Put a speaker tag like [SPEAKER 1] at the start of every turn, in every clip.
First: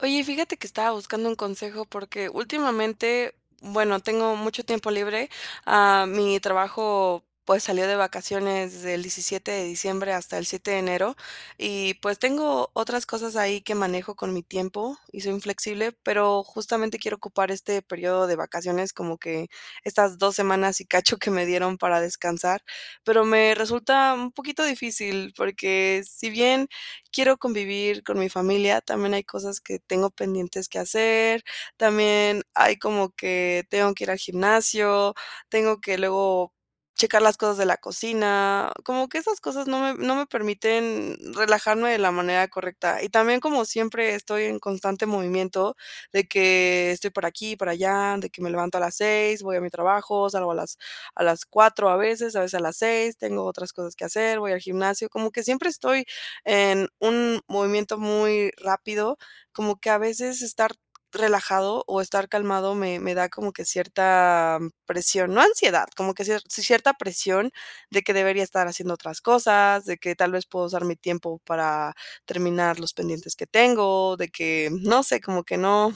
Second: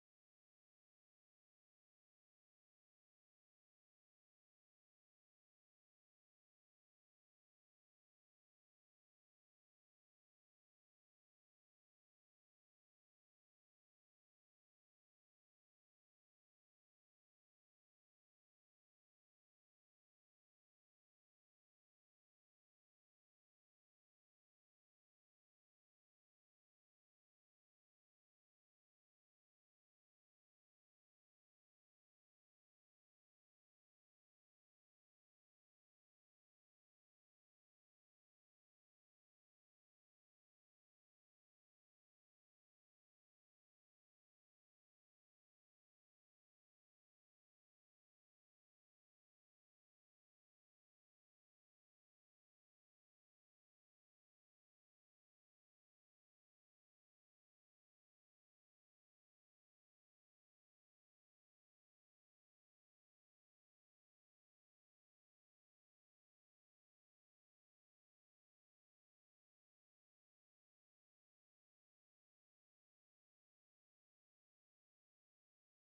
[SPEAKER 1] Oye, fíjate que estaba buscando un consejo, porque últimamente, bueno, tengo mucho tiempo libre. Ah, mi trabajo, pues, salió de vacaciones desde el 17 de diciembre hasta el 7 de enero y, pues tengo, otras cosas ahí que manejo con mi tiempo y soy inflexible, pero justamente quiero ocupar este periodo de vacaciones, como que estas 2 semanas y cacho que me dieron para descansar. Pero me resulta un poquito difícil, porque si bien, quiero convivir con mi familia, también hay cosas que tengo pendientes que hacer, también ¡ay! como que tengo que ir al gimnasio, tengo que luego, checar las cosas de la cocina, como que esas cosas no me no me permiten relajarme de la manera correcta, y también, como siempre estoy en constante movimiento, de que, estoy por aquí, por allá, de que me levanto a las 6:00, voy a mi trabajo, salgo a las a las 4:00 a veces a veces a las 6:00, tengo otras cosas que hacer, voy al gimnasio, como que siempre estoy, en un, movimiento muy rápido, como que a veces estar relajado o estar calmado me me da como que cierta, presión no ansiedad, como que cie cierta presión de que debería estar haciendo otras cosas, de que tal vez, puedo usar mi tiempo para, terminar los pendientes que tengo, de que, no sé, como que no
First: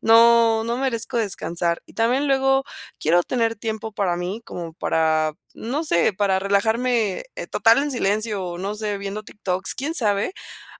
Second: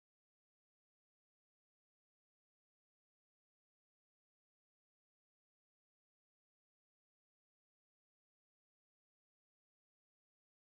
[SPEAKER 1] no no merezco descansar. Y también luego quiero tener tiempo para mí, como para, no sé, para relajarme eh, total en silencio o no sé, viendo TikToks, quién sabe,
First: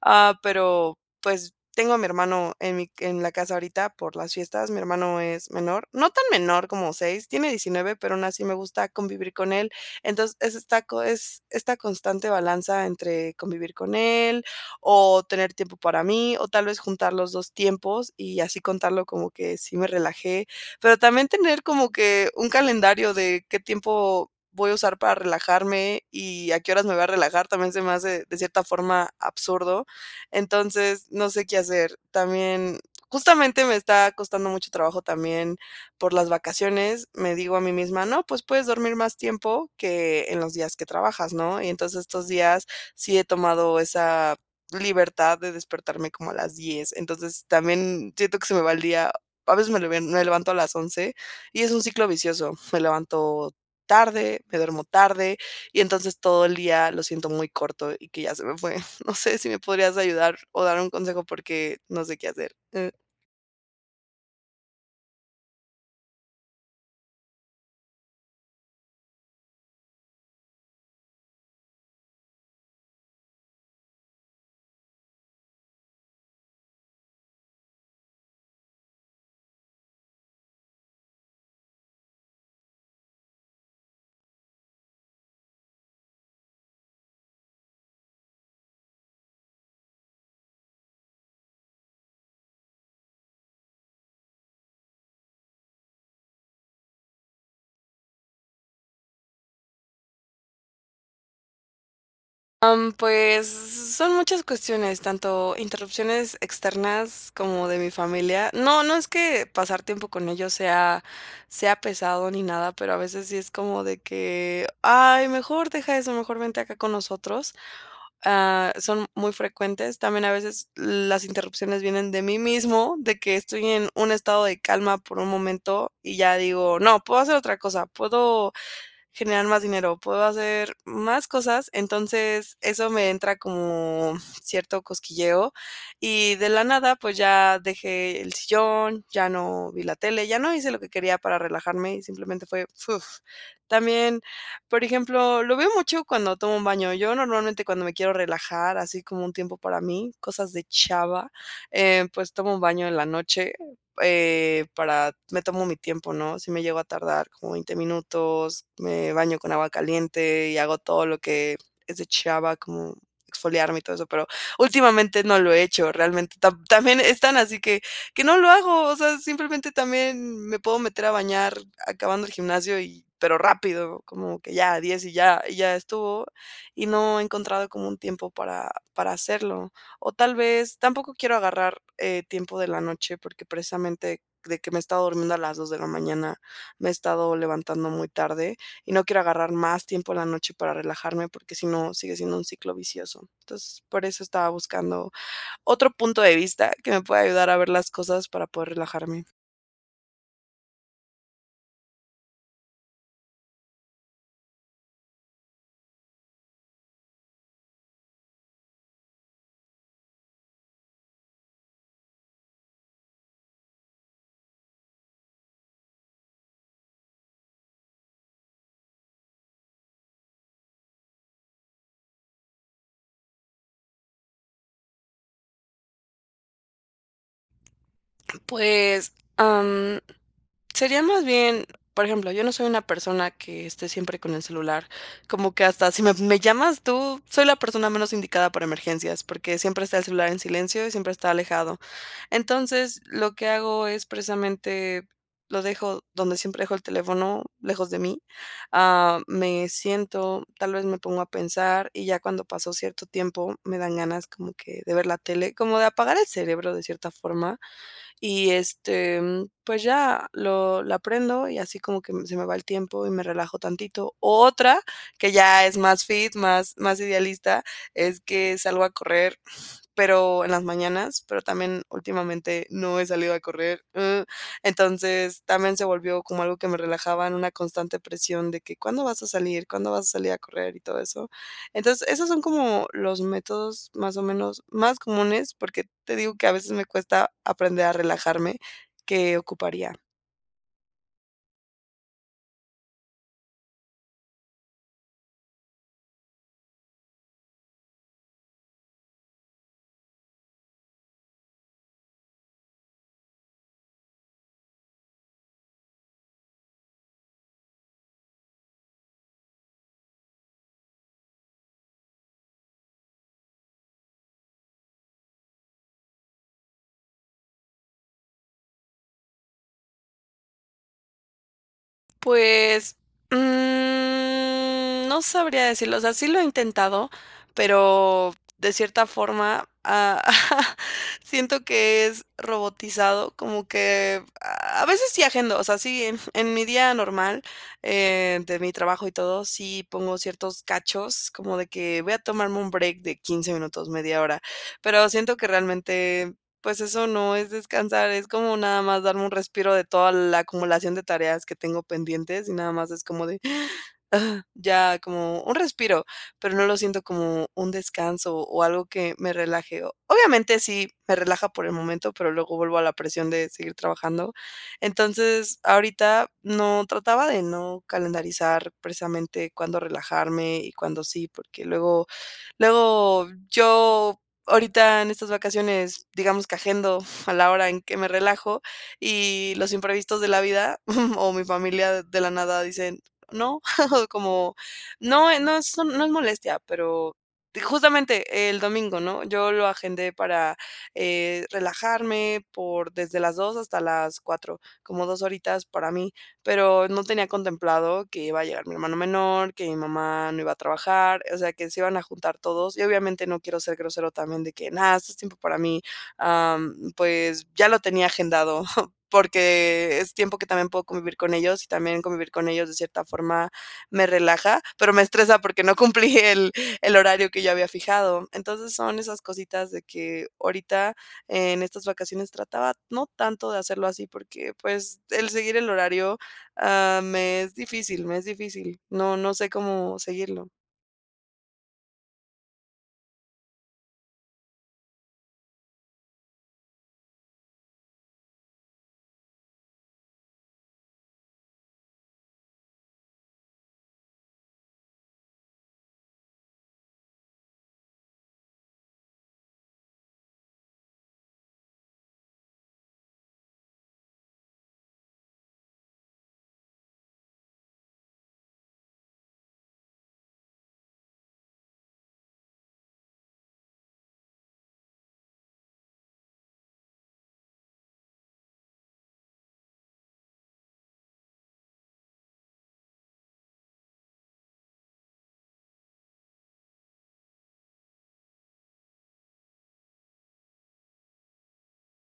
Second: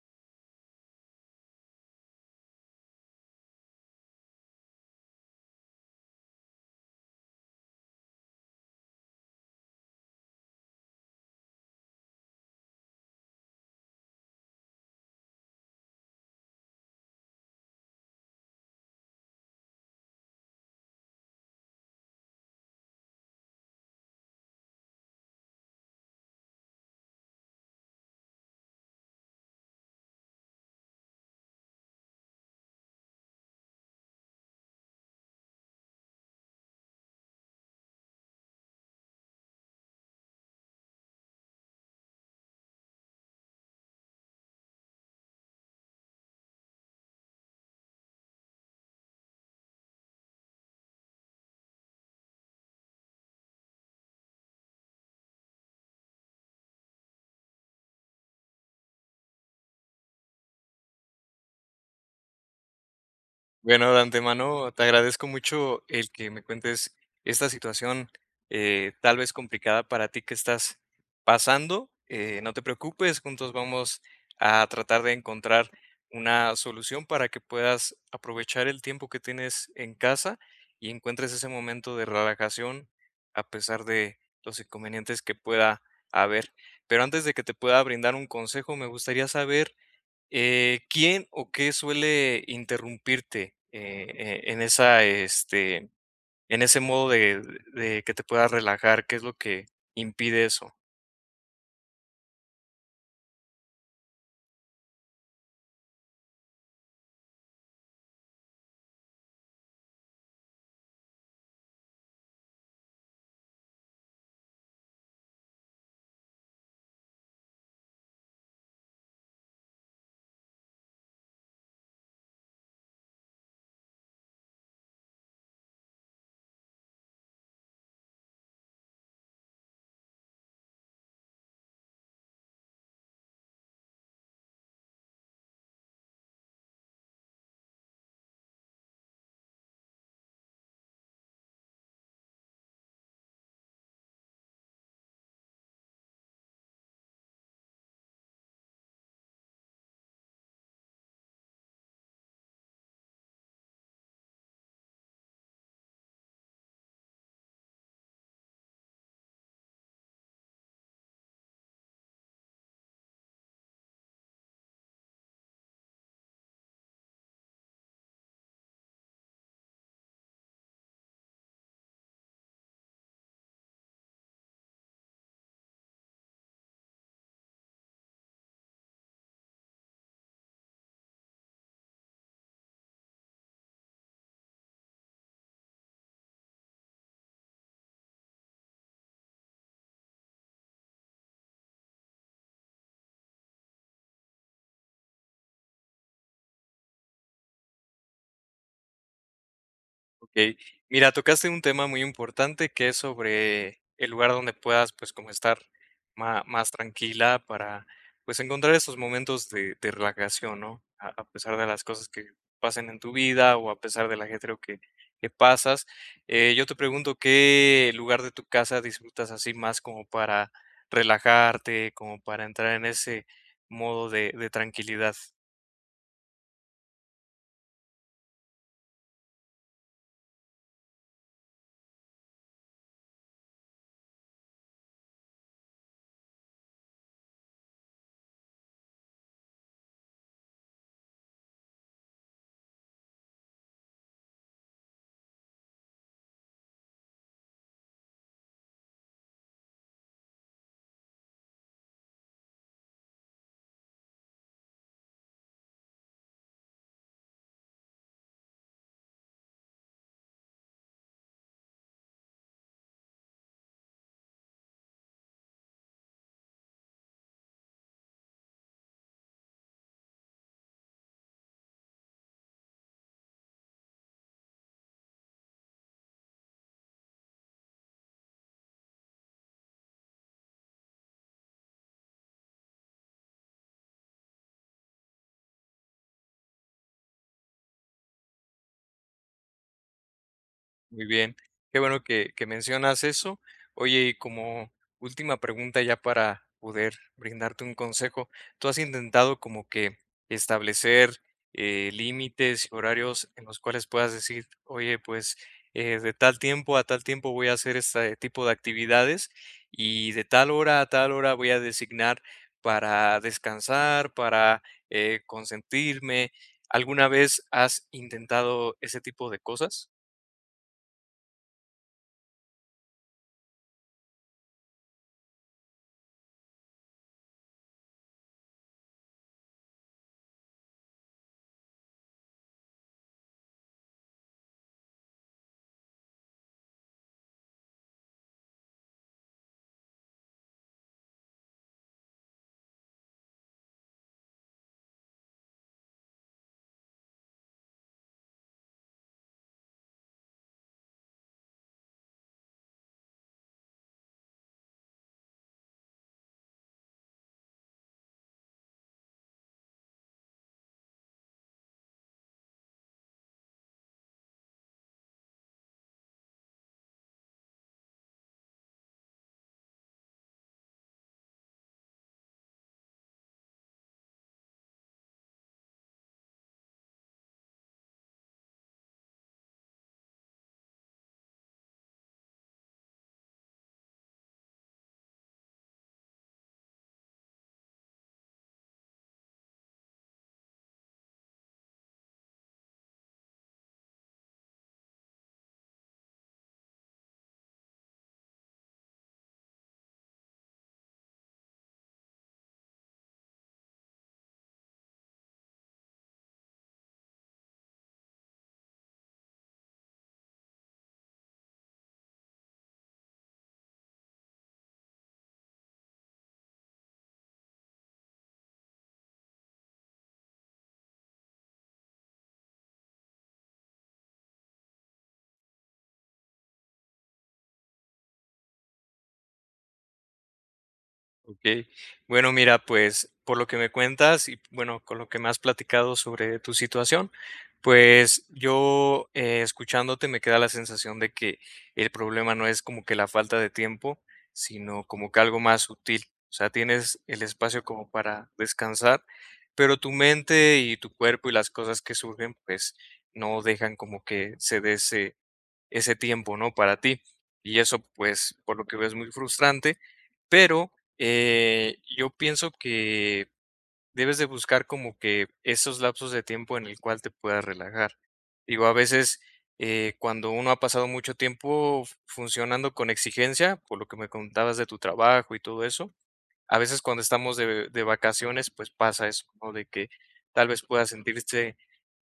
[SPEAKER 1] ah, pero pues, tengo a mi hermano en mi en la casa ahorita por las fiestas, mi hermano es menor, no tan menor como 6, tiene 19, pero aún así me gusta convivir con él. Entonces, es esta co es esta constante balanza entre convivir con él o tener tiempo para mí, o tal vez, juntar los dos tiempos y así contarlo como que sí me relajé, pero también tener como que, un calendario de qué tiempo, voy a usar para relajarme y a qué horas me voy a relajar, también se me hace de cierta forma absurdo. Entonces, no sé qué hacer. También, justamente me está costando mucho trabajo también por las vacaciones, me digo a mí misma: "No, pues, puedes dormir más tiempo que en los días que trabajas, ¿no?". Y entonces estos días sí he tomado esa, libertad de despertarme como a las 10:00 entonces también, siento que se me va el día, a veces me le me levanto a las 11:00 y es un ciclo vicioso. Me levanto tarde, me duermo tarde, y entonces, todo el día lo siento muy corto y que ya se me fue. No sé, si me podrías ayudar o dar un consejo, porque no sé qué hacer, eh.
[SPEAKER 2] Bueno, de antemano, te agradezco mucho el que me cuentes esta situación, eh, tal vez, complicada para ti que estás pasando, eh, no te preocupes, juntos vamos a tratar de encontrar una solución para que puedas aprovechar el tiempo que tienes en casa y encuentres ese momento de relajación, a pesar de los inconvenientes que pueda haber, pero antes de que te pueda brindar un consejo, me gustaría saber, eh, ¿quién o qué suele interrumpirte? Eh, en esa, este, en ese modo de de que te puedas relajar, ¿que es lo que impide eso?
[SPEAKER 1] Am, pues, son muchas cuestiones, tanto interrupciones externas como de mi familia, no no es que pasar tiempo con ellos sea sea pesado ni nada, pero a veces sí es como de que: "Ay, mejor deja eso, mejor vente acá con nosotros", ah, son muy frecuentes, también a veces las interrupciones vienen de mí mismo, de que estoy en un estado de calma por un momento y ya digo: "No, puedo hacer otra cosa, puedo generar más dinero, puedo hacer más cosas", entonces, eso me entra como cierto cosquilleo, y de la nada, pues, ya dejé el sillón, ya no vi la tele, ya no hice lo quería para relajarme y simplemente fue, fuf, también, por ejemplo, lo veo mucho cuando tomo un baño, yo normalmente cuando me quiero relajar, así como un tiempo para mí, cosas de chava, eh, pues, tomo un baño en la noche, eh, para me tomo mi tiempo, ¿no?, si me llego a tardar como 20 minutos, me baño con agua caliente y hago todo lo que es de chava, como exfoliarme y todo eso, pero últimamente no lo he hecho realmente, tam también, es tan así que que no lo hago, o sea, simplemente también me puedo meter a bañar acabando el gimnasio y pero rápido, como que ya a 10 y ya y ya estuvo, y no he encontrado como un tiempo para para hacerlo, o tal vez, tampoco quiero agarrar, eh, tiempo de la noche, porque precisamente de que me he estado durmiendo a las 2 de la mañana, me he estado levantando muy tarde y no quiero agarrar más tiempo en la noche para relajarme, porque si no sigue siendo un ciclo vicioso, entonces, por eso estaba buscando otro punto de vista, que me pueda ayudar a ver las cosas para poder relajarme.
[SPEAKER 2] Okey. Mira, tocaste un tema muy importante, que es sobre el lugar donde puedas, pues, como estar ma más tranquila para, pues, encontrar esos momentos de de relajación ¿no?, a a pesar de las cosas que pasen en tu vida o a pesar de el ajetreo que que pasas. Eh, yo te pregunto, ¿qué lugar de tu casa disfrutas así más como para relajarte, como para entrar en ese modo de de tranquilidad?
[SPEAKER 1] Pues, am, sería más bien, por ejemplo, yo no soy una persona que esté siempre con el celular. Como que hasta si me me llamas tú, soy la persona menos indicada para emergencias, porque siempre está el celular en silencio y siempre está alejado. Entonces, lo que hago es precisamente lo dejo donde siempre dejo el teléfono, lejos de mí. Ah, me siento, tal vez, me pongo a pensar, y ya cuando pasó cierto tiempo, me dan ganas como que de ver la tele. Como de apagar el cerebro de cierta forma. Y este, mm, pues ya lo la prendo y así como que se me va el tiempo y me relajo tantito. Otra, que ya es más fit, más más idealista, es que salgo a correr, pero en las mañanas, pero también últimamente no he salido a correr, uh. Entonces, también se volvió como algo que me relajaba en una constante presión de que: "¿Cuándo vas a salir? ¿Cuándo vas a salir a correr?", y todo eso. Entonces, esos son como los métodos, más o menos, más comunes, porque te digo que a veces me cuesta aprender a relajarme que ocuparía.
[SPEAKER 2] Muy bien. Qué bueno que que mencionas eso. Oye, y como última pregunta ya para poder brindarte un consejo, ¿tú has intentado como que establecer, eh, límites, horarios en los cuales puedas decir: "Oye, pues, eh, de tal tiempo a tal tiempo voy a hacer este tipo de actividades y de tal hora a tal hora voy a designar para descansar, para eh, consentirme.", ¿alguna vez has intentado ese tipo de cosas?
[SPEAKER 1] Pues, mm, no sabría decirlo. O sea, sí lo he intentado, pero de cierta forma ah, siento que es robotizado, como que a a veces sí agendo. O sea, sí, en mi día normal, eh, de mi trabajo y todo, sí pongo ciertos cachos, como de que voy a tomarme un break de 15 minutos, media hora. Pero siento que realmente, pues eso no es descansar, es como nada más darme un respiro de toda la acumulación de tareas que tengo pendientes y nada más es como de:"" Ya como un respiro, pero no lo siento como un descanso o algo que me relaje. Obviamente, sí, me relaja por el momento, pero luego vuelvo a la presión de seguir trabajando. Entonces, ahorita no, trataba de no calendarizar precisamente cuándo relajarme y cuándo sí, porque luego luego yo ahorita en estas vacaciones, digamos, que agendo, uf, a la hora en que me relajo y los imprevistos de la vida o mi familia de la nada dicen: "No. O como no, eh, no eso no es molestia, pero", di justamente el domingo, ¿no? Yo lo agendé para eh, relajarme por desde las 14:00 hasta las 16:00, como 2 horitas para mí, pero no tenía contemplado que iba a llegar mi hermano menor, que mi mamá no iba a trabajar, o sea, que se iban a juntar todos y obviamente no quiero ser grosero también de que: "¡Nada! Esto es tiempo para mí". Am, pues ya lo tenía agendado, porque es tiempo que también puedo convivir con ellos, y también convivir con ellos de cierta forma me relaja, pero me estresa porque no cumplí el el horario que yo había fijado. Entonces, son esas cositas de que ahorita en estas vacaciones trataba, no tanto de hacerlo así porque, pues, el seguir el horario, ah, me es difícil me es difícil. No no sé cómo seguirlo.
[SPEAKER 2] Okey, bueno, mira, pues, por lo que me cuentas y, bueno, con lo que me has platicado sobre tu situación, pues, yo escuchándote me queda la sensación de que el problema no es como que la falta de tiempo, sino como que algo más sutil, o sea, tienes el espacio como para descansar, pero tu mente y tu cuerpo y las cosas que surgen, pues, no dejan como que se dé ese ese tiempo, ¿no?, para ti, y eso, pues, por lo que veo es muy frustrante, pero, eh, yo pienso que debes de buscar como que esos lapsos de tiempo en el cual te puedas relajar, digo, a veces, eh, cuando uno ha pasado mucho tiempo, funcionando con exigencia, por lo que me contabas de tu trabajo y todo eso, a veces cuando estamos de de vacaciones, pues, pasa eso, ¿no?, de que tal vez, puedas sentirse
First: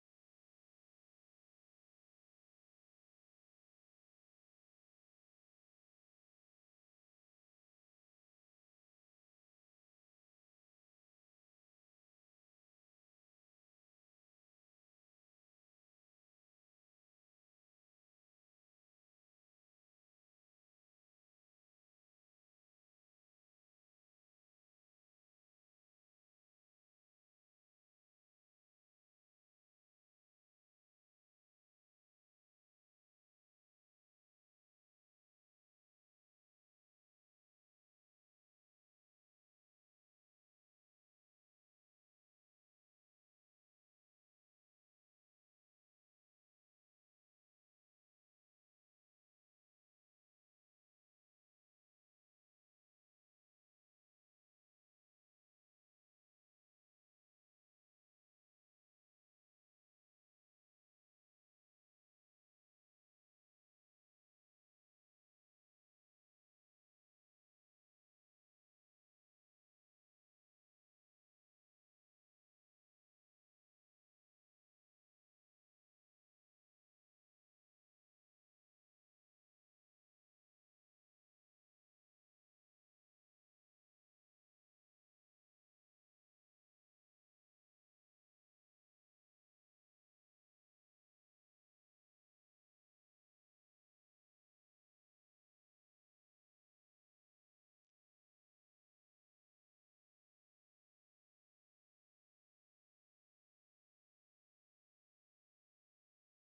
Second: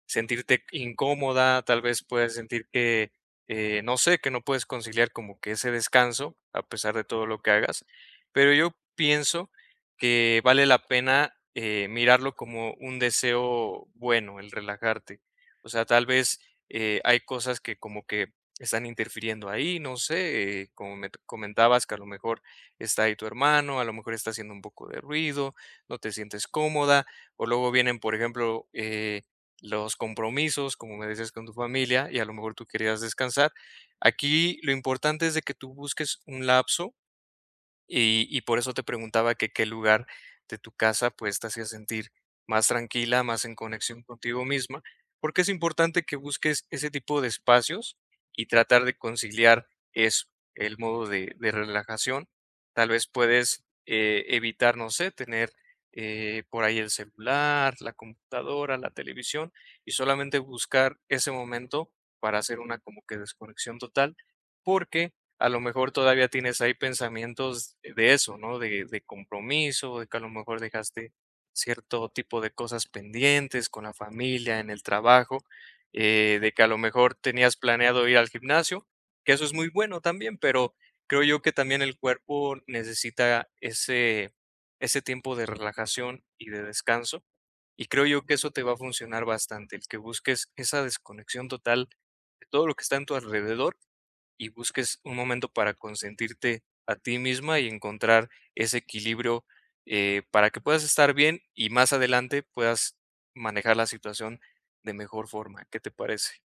[SPEAKER 2] sentirte incómoda, tal vez puedas sentir que, eh, no sé, que no puedes conciliar como que ese descanso a pesar de todo lo que hagas, pero yo pienso que vale la pena, eh, mirarlo como un deseo bueno, el relajarte, o sea, tal vez, eh, hay cosas que como que están interfiriendo ahí, no sé, como me comentabas que a lo mejor está ahí tu hermano, a lo mejor está haciendo un poco de ruido, no te sientes cómoda, o luego vienen, por ejemplo, eh, los compromisos, como me decías con tu familia, y a lo mejor tú querías descansar, aquí lo importante es de que tú busques un lapso y y por eso te preguntaba que qué lugar de tu casa, pues, te hacía sentir más tranquila, más en conexión contigo misma, porque, es importante que busques ese tipo de espacios y tratar de conciliar eso, el modo de de relajación, tal vez, puedes, eh, evitar, no sé, tener, eh, por ahí el celular, la computadora, la televisión y solamente buscar ese momento para hacer una, como que, desconexión total, porque a lo mejor todavía tienes ahí pensamientos de eso, ¿no?, de de compromiso, de que a lo mejor dejaste cierto tipo de cosas pendientes con la familia, en el trabajo, eh, de que a lo mejor tenías planeado ir al gimnasio, que eso es muy bueno también, pero creo yo que también el cuerpo necesita ese ese tiempo de relajación y de descanso, y creo yo que eso te va a funcionar bastante, el que busques esa desconexión total de todo lo que está en tu alrededor y busques un momento para consentirte a ti misma y encontrar ese equilibrio, eh, para que puedas estar bien y más adelante puedas manejar la situación de mejor forma, ¿qué te parece?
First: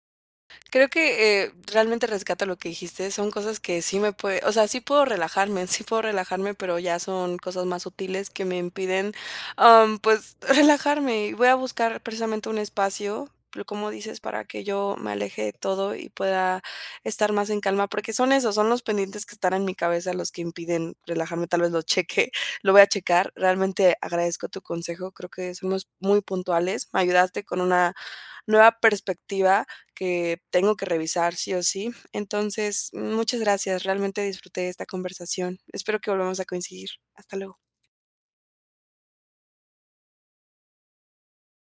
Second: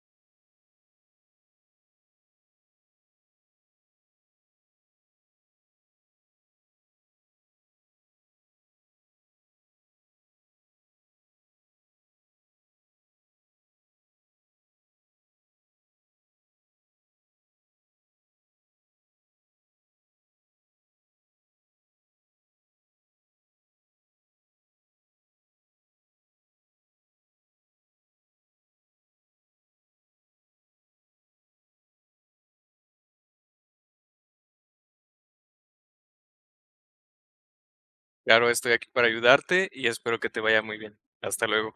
[SPEAKER 1] Creo que, eh, realmente rescato lo que dijiste, son cosas que sí me puede o sea, sí puedo relajarme sí puedo relajarme, pero ya son cosas más sutiles que me impiden, am, pues relajarme, y voy a buscar precisamente un espacio, pero, como dices, para que yo me aleje de todo y pueda estar más en calma, porque son esos son los pendientes que están en mi cabeza los que impiden relajarme, tal vez lo cheque, lo voy a checar, realmente agradezco tu consejo, creo que somos muy puntuales, me ayudaste con una nueva perspectiva que tengo que revisar sí o sí, entonces, muchas gracias, realmente disfruté de esta conversación, espero que volvamos a coincidir, hasta luego.
[SPEAKER 2] Claro, estoy aquí para ayudarte y espero que te vaya muy bien, hasta luego.